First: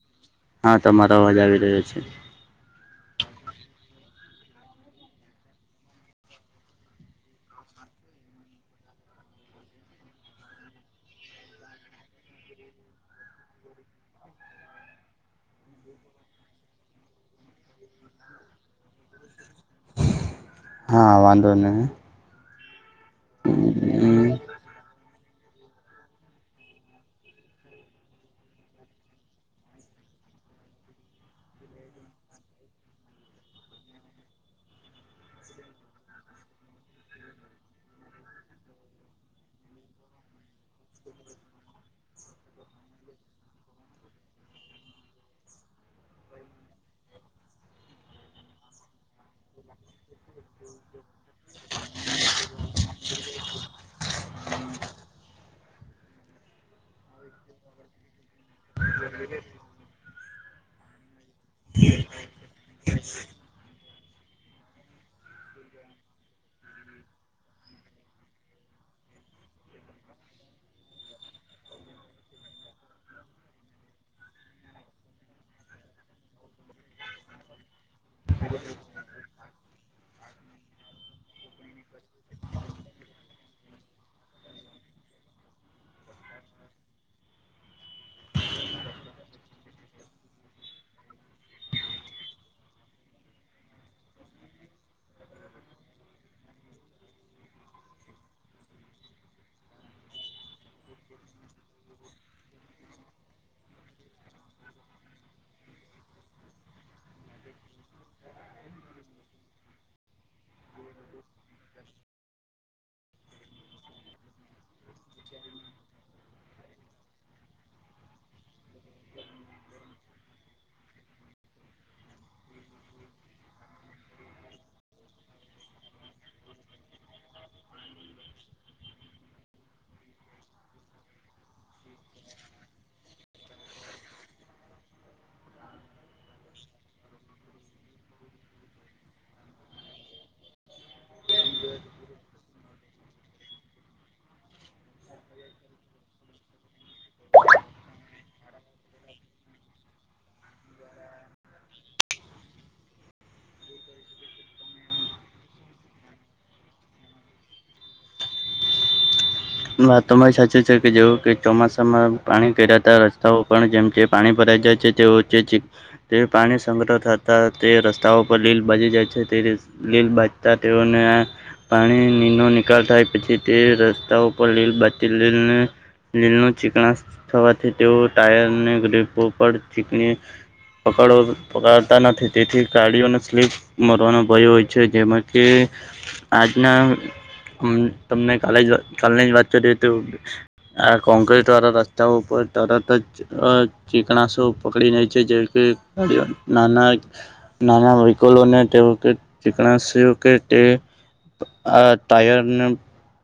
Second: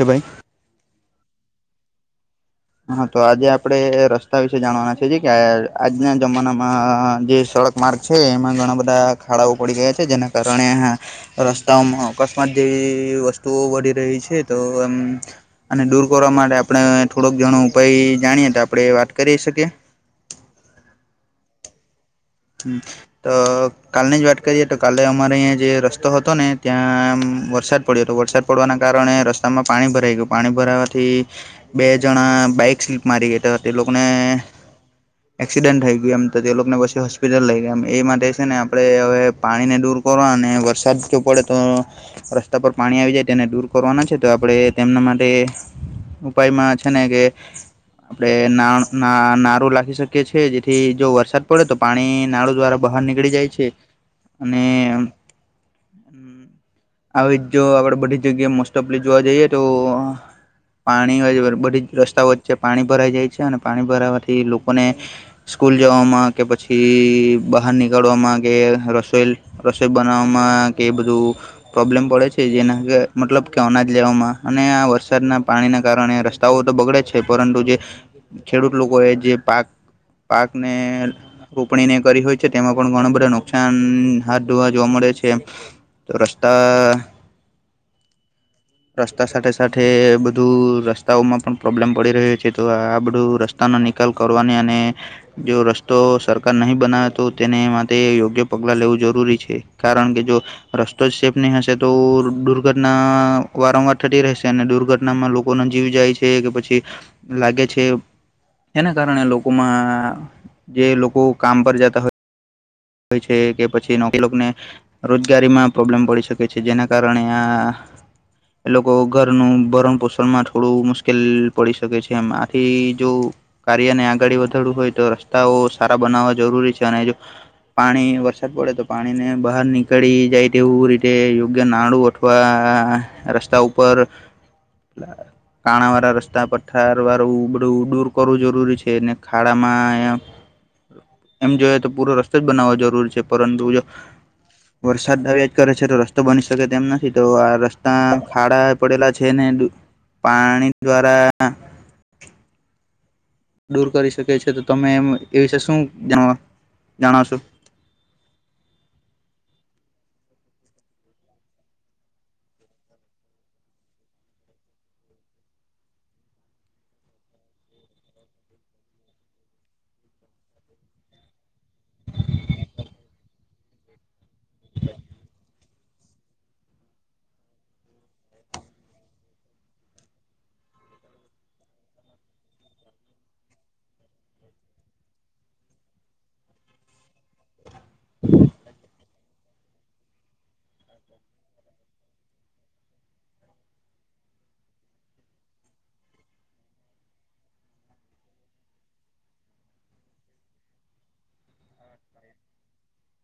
જબાઈ [unintelligible] હા, તમારો અવાજ આવી રહ્યો છે. હા, તો આજે આપડે રસ્તા વિશે જાણવાના છે, જે કે આજના જમાનામાં જે સડક માર્ગ છે એમાં ઘણા બધા ખાડાઓ પડી ગયા છે, જેના કારણે રસ્તાઓમાં અકસ્માત જેવી વસ્તુઓ વધી રહી છે તો એમ અને દૂર કરવા માટે આપણે થોડોક ઘણો ઉપાય જાણીએ તો આપડે એ વાત કરી શકીએ? હા, વાંધો નઈ. હમ, તો કાલની જ નહી વાત કરીએ તો કાલે અમારે અઈયા જે રસ તો હતોને ત્યાં એમ વરસાદ પડ્યો તો. વરસાદ પડવાના કારણે રસ્તામાં પાણી ભરાઈ ગયું. પાણી ભરાવા થી, બે જણા બાઈક સ્લીપ મારી ગઈ તો તે લોકોને એક્સિડન્ટ થઈ ગયુ એમ તો તે લોકોન પસી હો સ્પિટલ લઈ ગયા એમ એ માટે છે ને આપડે હવે પાણીને દૂર કરવા અને વરસાદ જો પડે તો‌ રસ્તા પર પાણી આવી જાય તેને દૂર કરવાના છે તો આપડે તેમના માટે ઉપાયમાં છે ને કે આપડે ના-ના-નારૂ લાખી શકીએ છીએ. જેથી જો વરસાદ પડે તો પાણી નાડુ દ્વારા બહાર નીકળી જાય છે અને આવી જો આપડે બધી જગ્યાએ મોસ્ટ ઓફલી જોવા જઈએ તો પાણી [unintelligible] બધી રસ્તાઓ વચ્ચે પાણી ભરાઈ જાય છે અને પાણી ભરાવાથી લો કોને સ્કૂલ જવામાં કે પછી ઈ બહાર નીકળવામાં કે રસોઈ રસોઈ બનાવવામાં કે બધું પ્રોબ્લેમ પડે છે. જેના મતલબ કે અનાજ લેવામાં અને આ વરસાદના પાણીના કારણે તો બગડે છે પરંતુ જે ખેડૂત લોકો એ જે પાક પાકને રોપણીને કરી હોય છે તેમાં પણ ઘણું બધા નુકસાન હાથ ધોવા જોવા મળે છે. તો રસ્તા રસ્તા સાથે સાથે બધું રસ્તાઓમાં પણ પ્રોબ્લેમ પડી રહ્યો છે તો આ બધું રસ રસ્તાની નિકાલ કરવાની અને જો રસ્તો સરકાર નહીં બનાવે તો તેને માટે યોગ્ય પગલા લેવું જરૂરી છે. કારણ કે જો રસ્તો જ સેફ નહી હશે તો દુર્ઘટના વારંવાર થતી રહેશે અને દુર્ઘટનામાં લોકો ના જીવ જાય છે કે પછી લાગે છે. એના કારણે લોકોમાં જે લોકો કામ પર જતા હોય હોય છે કે પછી [inaudible] રોજગારીમાં પ્રોબ્લેમ પડી શકે છે. જેના કારણે આ એ લોકો ઘરનું ભરણ પોષણમાં થોડું મુશ્કેલ પડી શકે છે એમ આથી જો કાર્યને આગળ વધારવું હોય તો રસ્તાઓ સારા બનાવવા જરૂરી છે અને જો પાણી વરસાદ પડે તો પાણીને બહાર નીકળી જાય તેવું રીતે યોગ્ય નાળુ અથવા રસ્તા ઉપર કાણા વાળા રસ્તા પત્થર વાળું બધુ દૂર કરવું જરૂરી છે. ખાડામાં એમ જોઈએ તો પૂરો રસ્તો જ બનાવવો જરૂરી છે. પરંતુ જો વરસાદ આવ્યાજ કરે છે તો રસ્તો બની શકે તેમ નથી તો આ રસ્તા ખાડા પડેલા છે ને પાણી દ્વારા દૂર કરી શકે છે તો તમે એમ એ વિશે શું જણાવશો? વાત તમારી સાચું છે કે જેવું કે ચોમાસામાં પાણી ઘરાતા રસ્તાઓ પણ જેમ જે પાણી ભરાય છે છે તે છે છે તે પાણી સંગ્રહ થતા તે રસ્તાઓ પર લીલ બાજી જાય છે તે લીલ બાજતા તેઓને આ પાણી ન નિકાલ થાય પછી તે રસ્તાઓ [unintelligible] લીલનુ ચીકણાસ થવાથી તેઓ ટાયરને ગ્રીપ પર ચીકણી પકડ પકડતા નથી તેથી ગાડીઓને સ્લીપ મરવાનો ભય હોય છે. જેમાં કે આજના તમને કાલે કાલેની જ વાત કરી તો આ કોક્રિટ વાળા રસ્તા ઉપર તરત જ અ ચીકણાસો પકડી નઈ છે. જે કે નાના નાના વહીકલોને તે કે ચીકણસ્યો કે તે આ ટાયરને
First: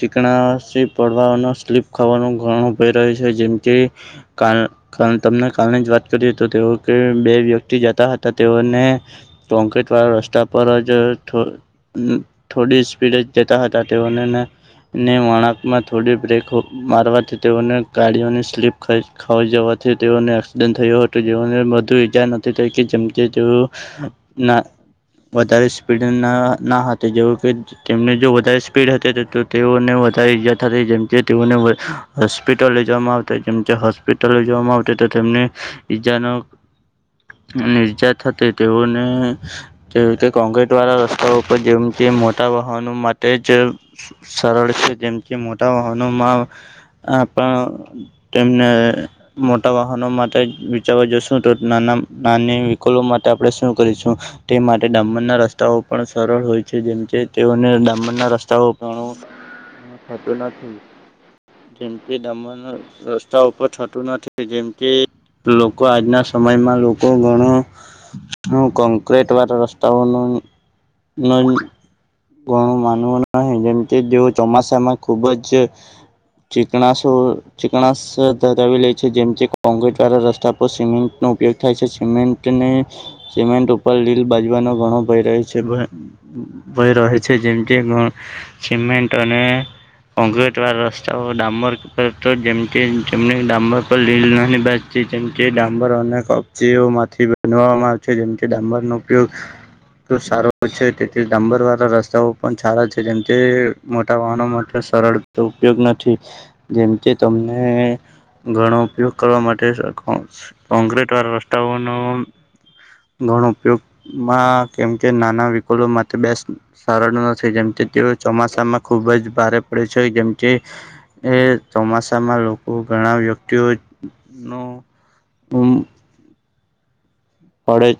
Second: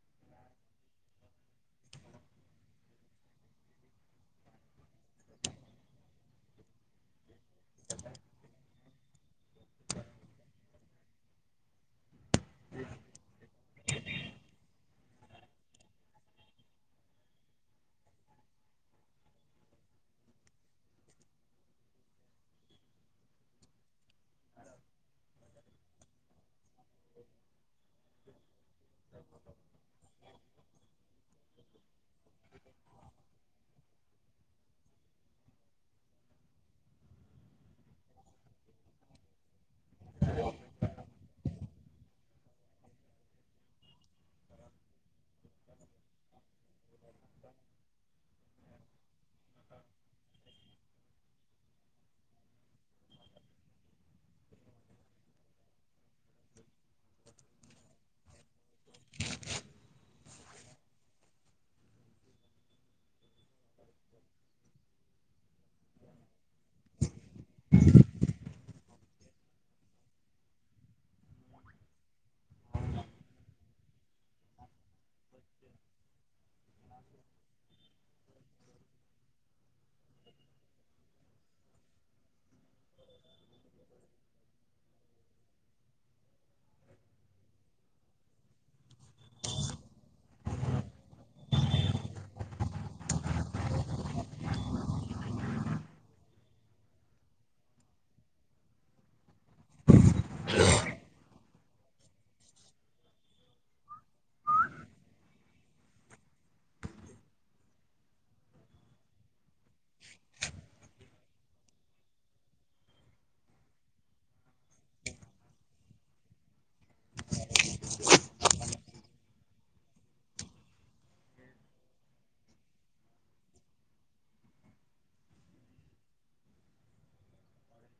ચીકણા [inaudible] પડવાનો સ્લીપ ખાવાનો ઘણો ભય રહે છે જેમકે ક કાર તમને કાલની જ વાત કરી તો તેઓ કે બે વ્યક્તિ જતા હતા તેઓને ટોકેટ વાળા રસ્તા પર જ થ થોડી સ્પીડે જતા હતા તેઓનેને વણા માં થોડી બ્રેક મારવાથી તેઓને ગાડીઓની સ્લીપ ખાઈ ખવા જવાથી તેઓને એક્સિડન્ટ થયો હતો જેઓને વધુ ઈજા નથી થઈ કે જેમ તેઓ ના વધારે સ્પીડ ના ના હતી જેવું કે તેમને જો વધારે સ્પીડ હતી તો તેઓને વધારે ઈજા જેમકે તેઓને હોસ્પિટલ લઈ જવામાં આવતા જેમકે હોસ્પિટલ જવામાં આવતી તો તેમને ઈજાનો નિર્જાથતી તેઓનેતે કોંગ્રીટ વાળા ર જેમ કે મોટા વાહનો માટે જ સરળ છે જેમ કે મોટા વાહનોમાં આ પણ તેમને મોટા વાહનો માટે જોવા જશું તો નાના નાની વિહિકલો માટે આપણે શું કરીશું? તે માટે ડામરના રસ્તાઓ પણ સરળ હોય છે જેમ કે તેઓને ડામરના રસ્તાઓ પણ હતો નથી જેમ કે દમણ રસ્તા ઉપર થતું નથી જેમ કે લો કો આજના સમયમાં લોકો ઘણો હું કોંક્રેટ વારો રસ્તાઓ નો ન ઘણું માનવું નહી જેમ કે જેઓ ચોમાસામાં ખુબ જ ચીકણાસું ચીકણાસ ધરાવી લેય છે જેમ કે કોંક્રેટ વારા રસ્તા પર સિમેન્ટનો ઉપયોગ થાય છે સિમેન્ટની સિમેન્ટ ઉપર લીલ બાજવાનો ઘણો ભય રહે છે ભય રહે છે જેમ કે સિમેન્ટ અને કોંક્રેટ વારા રસ્તાઓ ડામબર તો જેમ જેમ ડામબર પર લીલ ન ની બા જેમકે ડાંબર અને કબજીઓ માંથી બનાવામાં આવે છે જેમકે ડાંબર નો ઉપયોગ [inaudible] તો સારો છે તેથી ડામ્બર વાળા રસ્તાઓ પણ સારા છે જેમ કે મોટા વાહનો સરળ ઉપયોગ નથી જેમ કે તમને ઘણો ઉપયોગ કરવા માટે કોંક્રટ વાળા રસ્તાઓનો ઘણો ઉપયોગમાં કેમ કે નાના વિકલો માટે બેસ સરળ નથી જેમ તેઓ ચોમાસામાં ખુબ જ ભારે પડે છે જેમકે એ ચોમાસામાં લોકો ઘણા વ્યક્તિઓ નું પુમ પડે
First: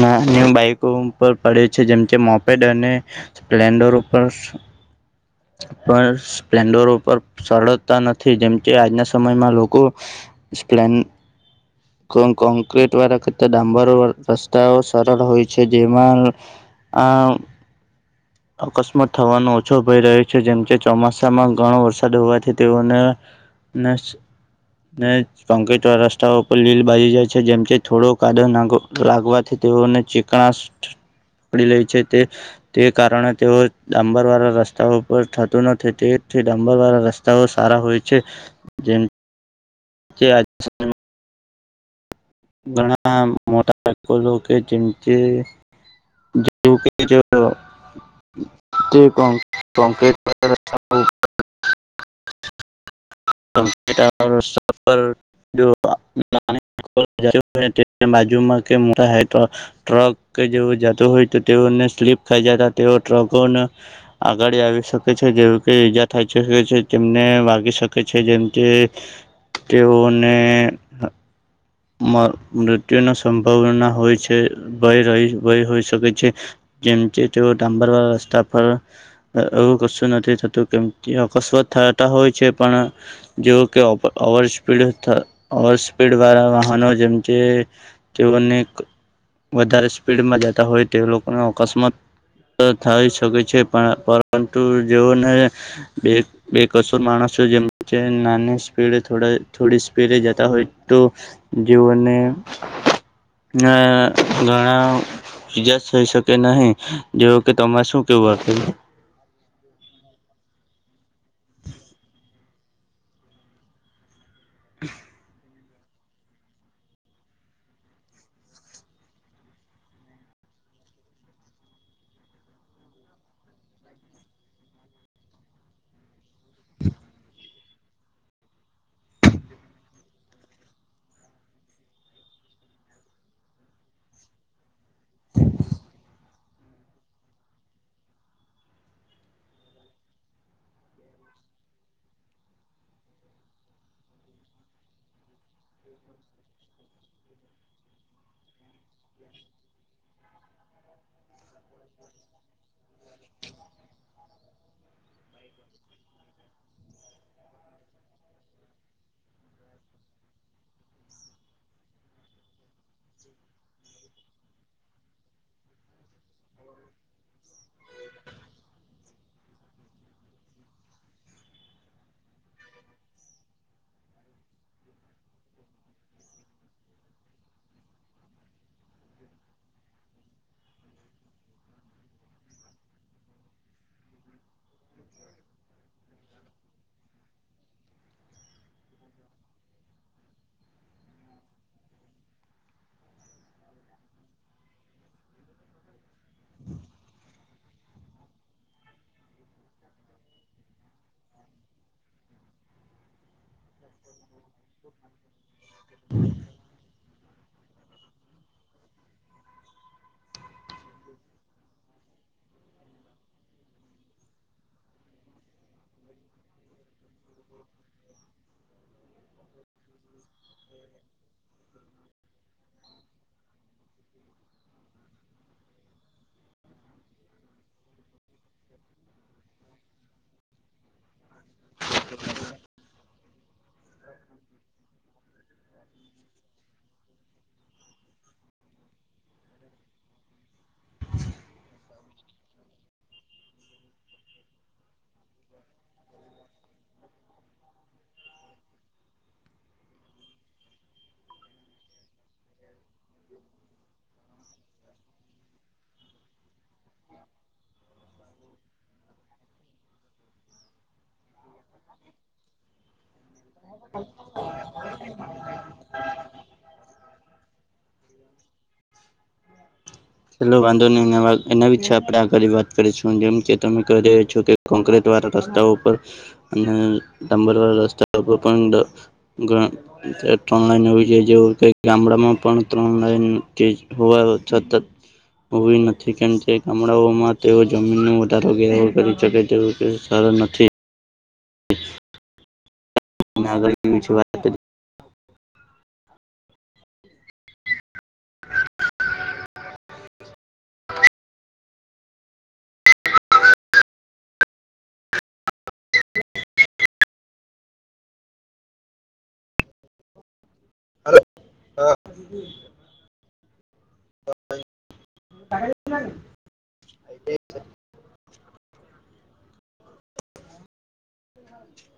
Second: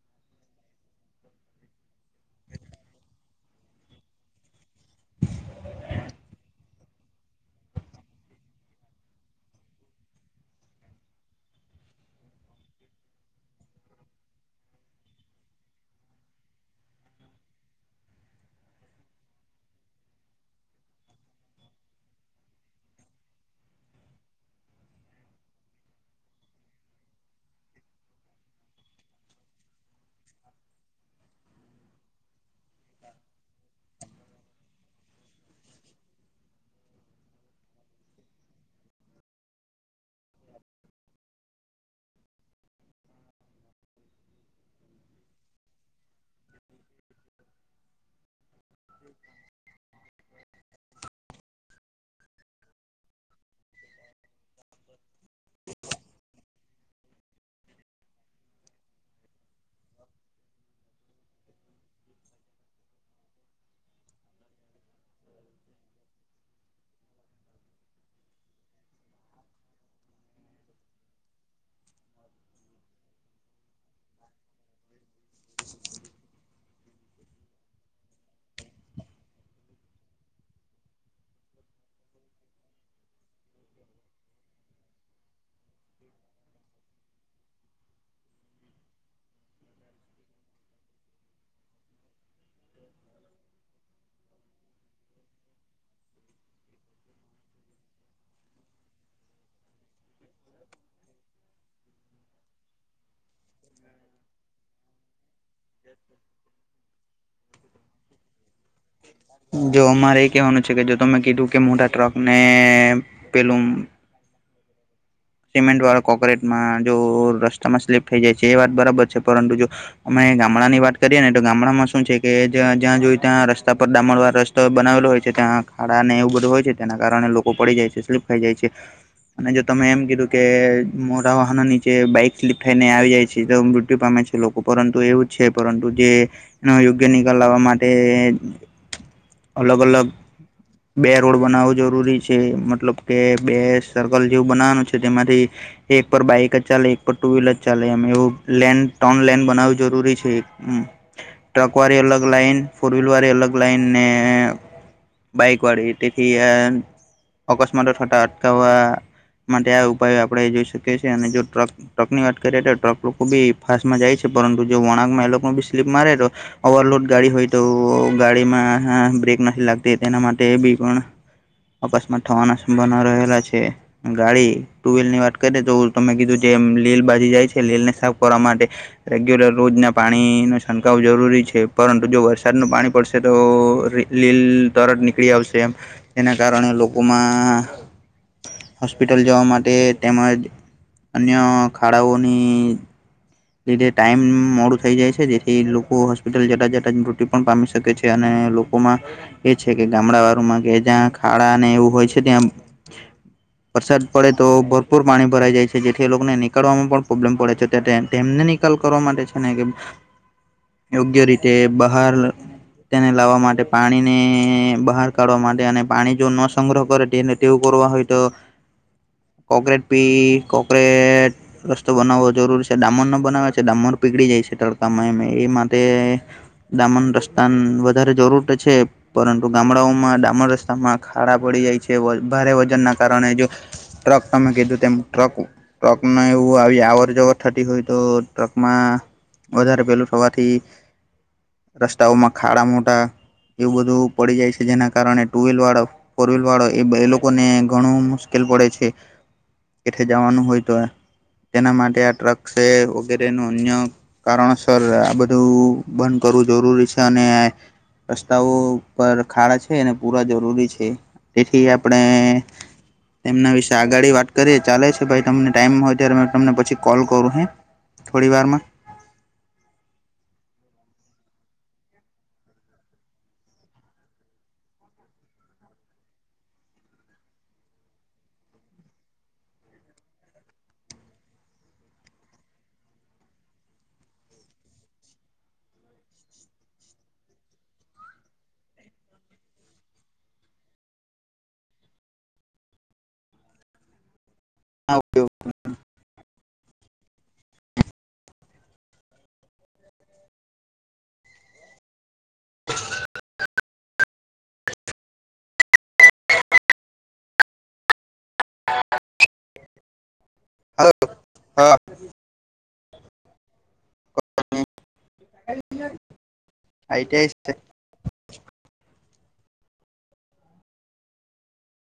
નાની બાઈકો ઉપ પડે છે જેમ કે મોપેડ અને સ્પ્લેન્ડર ઉપર પણ સ્પ્લેન્ડર ઉપર સરળતા નથી જેમ કે આજના સમયમાં લોકો સ્પલેન્ડ કોં કોંક્રેટ વાળા તો ડામ્બર રસ્તાઓ સરળ હોય છે જેમાં આ [inaudible] અકસ્માત થવાનો ઓછો ભય રહ્યો છે જેમ કે ચોમાસામાં ઘણો વરસાદ હોવાથી તેઓને [unintelligible] રસ્તાઓ પર લીલ બાજી જાય છે જેમ થોડોક કાદો લાગવાથી તેઓને ચીકણા પડી લે છે તે તે કારણે તેઓ ડામ્બર વાળા રસ્તા ઉપર થતું નથી તેથી ડાબર વાળા રસ તાઓ સારા હોય છે જેમ કે ઘણા મોટાકો કે જેમ કે [unintelligible] [unintelligible] [unintelligible] [unintelligible] ટ્રક કે જેવુ જાતું હોય તો તેઓને સ્લીપ ખાઈ જતા તેઓ ટ્રકોને આગડી આવી શકે છે જેવું કે ઈજા થાય શકે છે તેમને વાગી શ કે છે જેમ કે તેઓને મૃત્યુની સંભાવના હોય છે ભય રહી ભય હોઈ શકે છે. જેમ કે તે ઓ ડામ્બરવાળા રસ્તા પર એવું કશું નથી થતું કેમ કે અકસ્માત થતા હોય છે પણ જે કે ઓવર સ્પીડ ઓવર સ્પીડ વાળા વાહ હનો જેમ કે તેઓને વધારે સ્પીડમાં જતા હોય તે લોકોને અકસ્માત થઈ શકે છે પણ પરંતુ જેઓને બે કસૂર માણસો જેમ કે નાની સ્પીડ થોડી સ્પીડ જતા હોય તો જેઓને ના ઘણાવ ઇજા થઈ શકે નહી જેવ કે તમારે શું કેવું હતું જો અમારે એ કેહેવાનું છે કે જો તમે કીધું કે મોટા ટ્રક ને પેલુ સિમેન્ટ વાળા કોકરેટમાં જો રસ્તામાં સ્લીપ થઈ જાય છે એ વાત બરાબર છે પરંતુ જો અમે ગામડા ની વાત કરીએ ને તો ગામડામાં શું છે કે જ જ્યાં જોય ત્યાં રસ્તા પર ડામણ વાળા રસ્તા બનાવેલો હોય છે ત્યાં ખાડા ને એવું બધું હોય છે તેના કારણે લોકો પડી જાય છે સ્લીપ ખાઈ જાય છે. અને જો તમે એમ કીધું કે મોટા વાહનો નીચે બાઈક સ્લીપ થઈને આવી જાય છે તો મૃત્યુ પામે છે લોકો પરંતુ એવુ જ છે પરંતુ જેનો યોગ્ય નિકાલ લાવવા માટે એ અલગ અલગ બે રોડ બનાવવો જરૂરી છે મતલબ કે બે સર્કલ જેવું બનાવાનું છે. કે તેમાંથી એક પર બાઈક જ ચાલે એક પર ટુ વ્હીલર જ ચાલે એવું લેન્ડ ત્રણ લેન બનાવવું જરૂરી છે. હમ્મ ટ્રક વાળી અલગ લાઈન ફોર વ્હીલર વાળી અલગ લાઈન ને બાઇકવાળી તેથી અકસ્માતો થતા અટકાવવા માટે આ ઉપાય આપડે જોઈ શકીએ છીએ અને જો ટ્રક ટ્રક ની વાત કરીએ તો ટ્રક લોકો બી ફાસ્ટમાં જાય છે પરંતુ જો વણાંકમાં એ લોકો બી સ્લીપ મારે તો ઓવરલોડ ગાડી હોય તો ગાડીમાં બ્રેક નથી લાગતી તેના માટે બી પણ અકસ્માત થવાના સંભાવના રહેલા છે. ગાડી ટુવિલ ની વાત કરીએ તો તમે કીધું જે લીલ બાજી જાય છે લીલ ને સાફ કરવા માટે રેગ્યુલર રોજના પાણી નુ છંટકાવ જરૂરી છે પરંતુ જો વરસાદનું પાણી પડશે તો લીલ તરત નીકળી આવશે એમ એના કારણે લોકોમાં હોસ્પિટલ જવા માટે તેમજ અન્ય ખાડાઓની લીધે ટાઈમ મોડું થઈ જાય છે જેથી લોકો હોસ્પિટલ જતા જતા મૃત્યું પણ પામી શકે છે. અને લોકોમાં એ છે કે ગામડાવાળુમાં કે જ્યાં ખાડા અને એવું હોય છે ત્યાં વરસાદ પડે તો ભરપૂર પાણી ભરાઈ જાય છે જેથી લોકોને નીકળવામાં પણ પ્રોબ્લેમ પડે છે તો તે તેમને નિકાલ કરવા માટે છે ને કે યોગ્ય રીતે બહાર તેને લાવવા માટે પાણી ને બહાર કાઢવા માટે અને પાણી જો ન સંગ્રહ કરે તેને તેવુ કરવું હોય તો ક્રોકેટ ઈ કોકરેટ રસ્તો બનાવવો જરૂરી છે દામણ નો બનાવ ડામર પીગળી જાય છે તડકામાં એ માટે ડામણનો રસ્તા વધારે જરૂર છે પરંતુ ગામડાઓમાં ડામણ રસ્તા માં ખાડા પડી જાય છે વધારે વજનના કારણે જો ટ્રક તમે કીધું તેમ ટ્રક ટ્રક ને એવું આવી આવર જવર થતી હોય તો ટ્રકમાં વધારે પેલું થવાથી રસ્તાઓમાં ખાડા મોટા એવું બધું પડી જાય છે જેના કારણે ટુ વ્હીલ વાળો ફોર વ્હીલ વાળો એ એ લોકોને ઘણું મુશ્કેલ પડે છે. કેઠે જવાનું હોય તો તેના માટે આ ટ્રક [unintelligible] વગેરે નું અન્ય કારણસર આ બધું આ કરવું જરૂરી છે અને રસ્તાઓ પર ખાડા છે એને પૂરવા જરૂરી છે. તેથી આપણે એમના વિશે આગળડી વાત કરીએ ચાલે છે ભાઈ તમને ટાઈમ હોય ત્યારે તમને પછી કોલ કરું હે થોડી વારમાં હેલો વાંધો ને એ એના વિશે આપણે આગળ વાત કરીશું જેમ કે તમે કહી રહ્યા છો કે કોંક્રટ વાળા રસ્તાઓ ઉપર અને ડાંબર વાળા રસ્તા ઉપર પણ ગણા ત્રણ લઈન એવું જેવુ કે ગામડામાં પણ ત્રણ લા કે હોવા છતા હોવી નથી કેમ કે ગામડાઓમાં તેઓ જમીનનો વધારો ઘેરાવો કરી શકે તેવુ તે સારા નથી હ [inaudible] આગળ [inaudible] હા ઓકે ઓકે એમ. [inaudible] હ [inaudible] હરે આઈટીઆઈ હા આઈ ટેસ્ટ. [inaudible]